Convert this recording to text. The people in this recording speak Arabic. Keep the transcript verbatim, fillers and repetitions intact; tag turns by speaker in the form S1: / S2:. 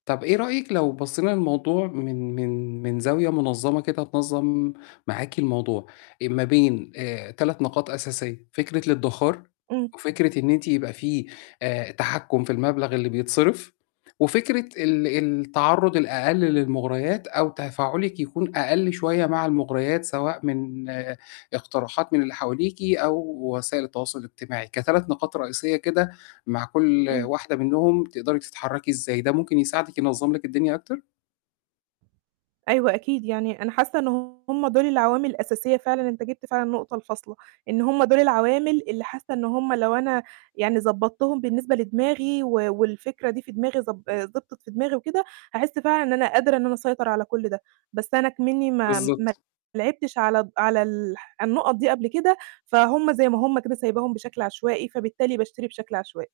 S1: طَب إيه رأيِك لو بصّينا للموضوع من من من زاوية مُنظّمة كده تنظّم معاكِ الموضوع، آآ ما بين آآ تلات نقاط أساسية، فكرة الإدِّخار
S2: إمم.
S1: وفكرة إن أنتِ يبقى في آآ تحكُّم في المبلغ اللي بيتصرف وفكرة ال التعرُّض الأقل للمُغرَيات أو تفاعُلِك يكون أقل شوية مع المُغرَيات سواء من اقتراحات من اللي حواليكِ أو وسائل التواصل الاجتماعي، كتلات نقاط رئيسية كده، مع كل
S2: إمم.
S1: واحدة منّهم بتقدري تتحرّكي إزاي، ده ممكن يساعدِك ينظّم لِك الدنيا أكتر؟
S2: أيوه أكيد، يعني أنا حاسّة إن هم دُول العوامل الأساسية فعلًا، أنت جِبت فعلًا النقطة الفاصلة، إن هم دُول العوامل اللي حاسّة إن هم لو أنا يعني ضبّطتهم بالنسبة لدماغي و والفكرة دي في دماغي، ضب آآ ضبطت في دماغي وكده، هاحس فعلًا إن أنا قادرة إن أنا أسيطر على كل ده. بس أنا إكْمنّي ما ما
S1: بالضبط.
S2: لعبتش على د على ال النقط دي قبل كده، فهُم زي ما هم كده سايباهم بشكل عشوائي، فبالتالي باشتري بشكل عشوائي.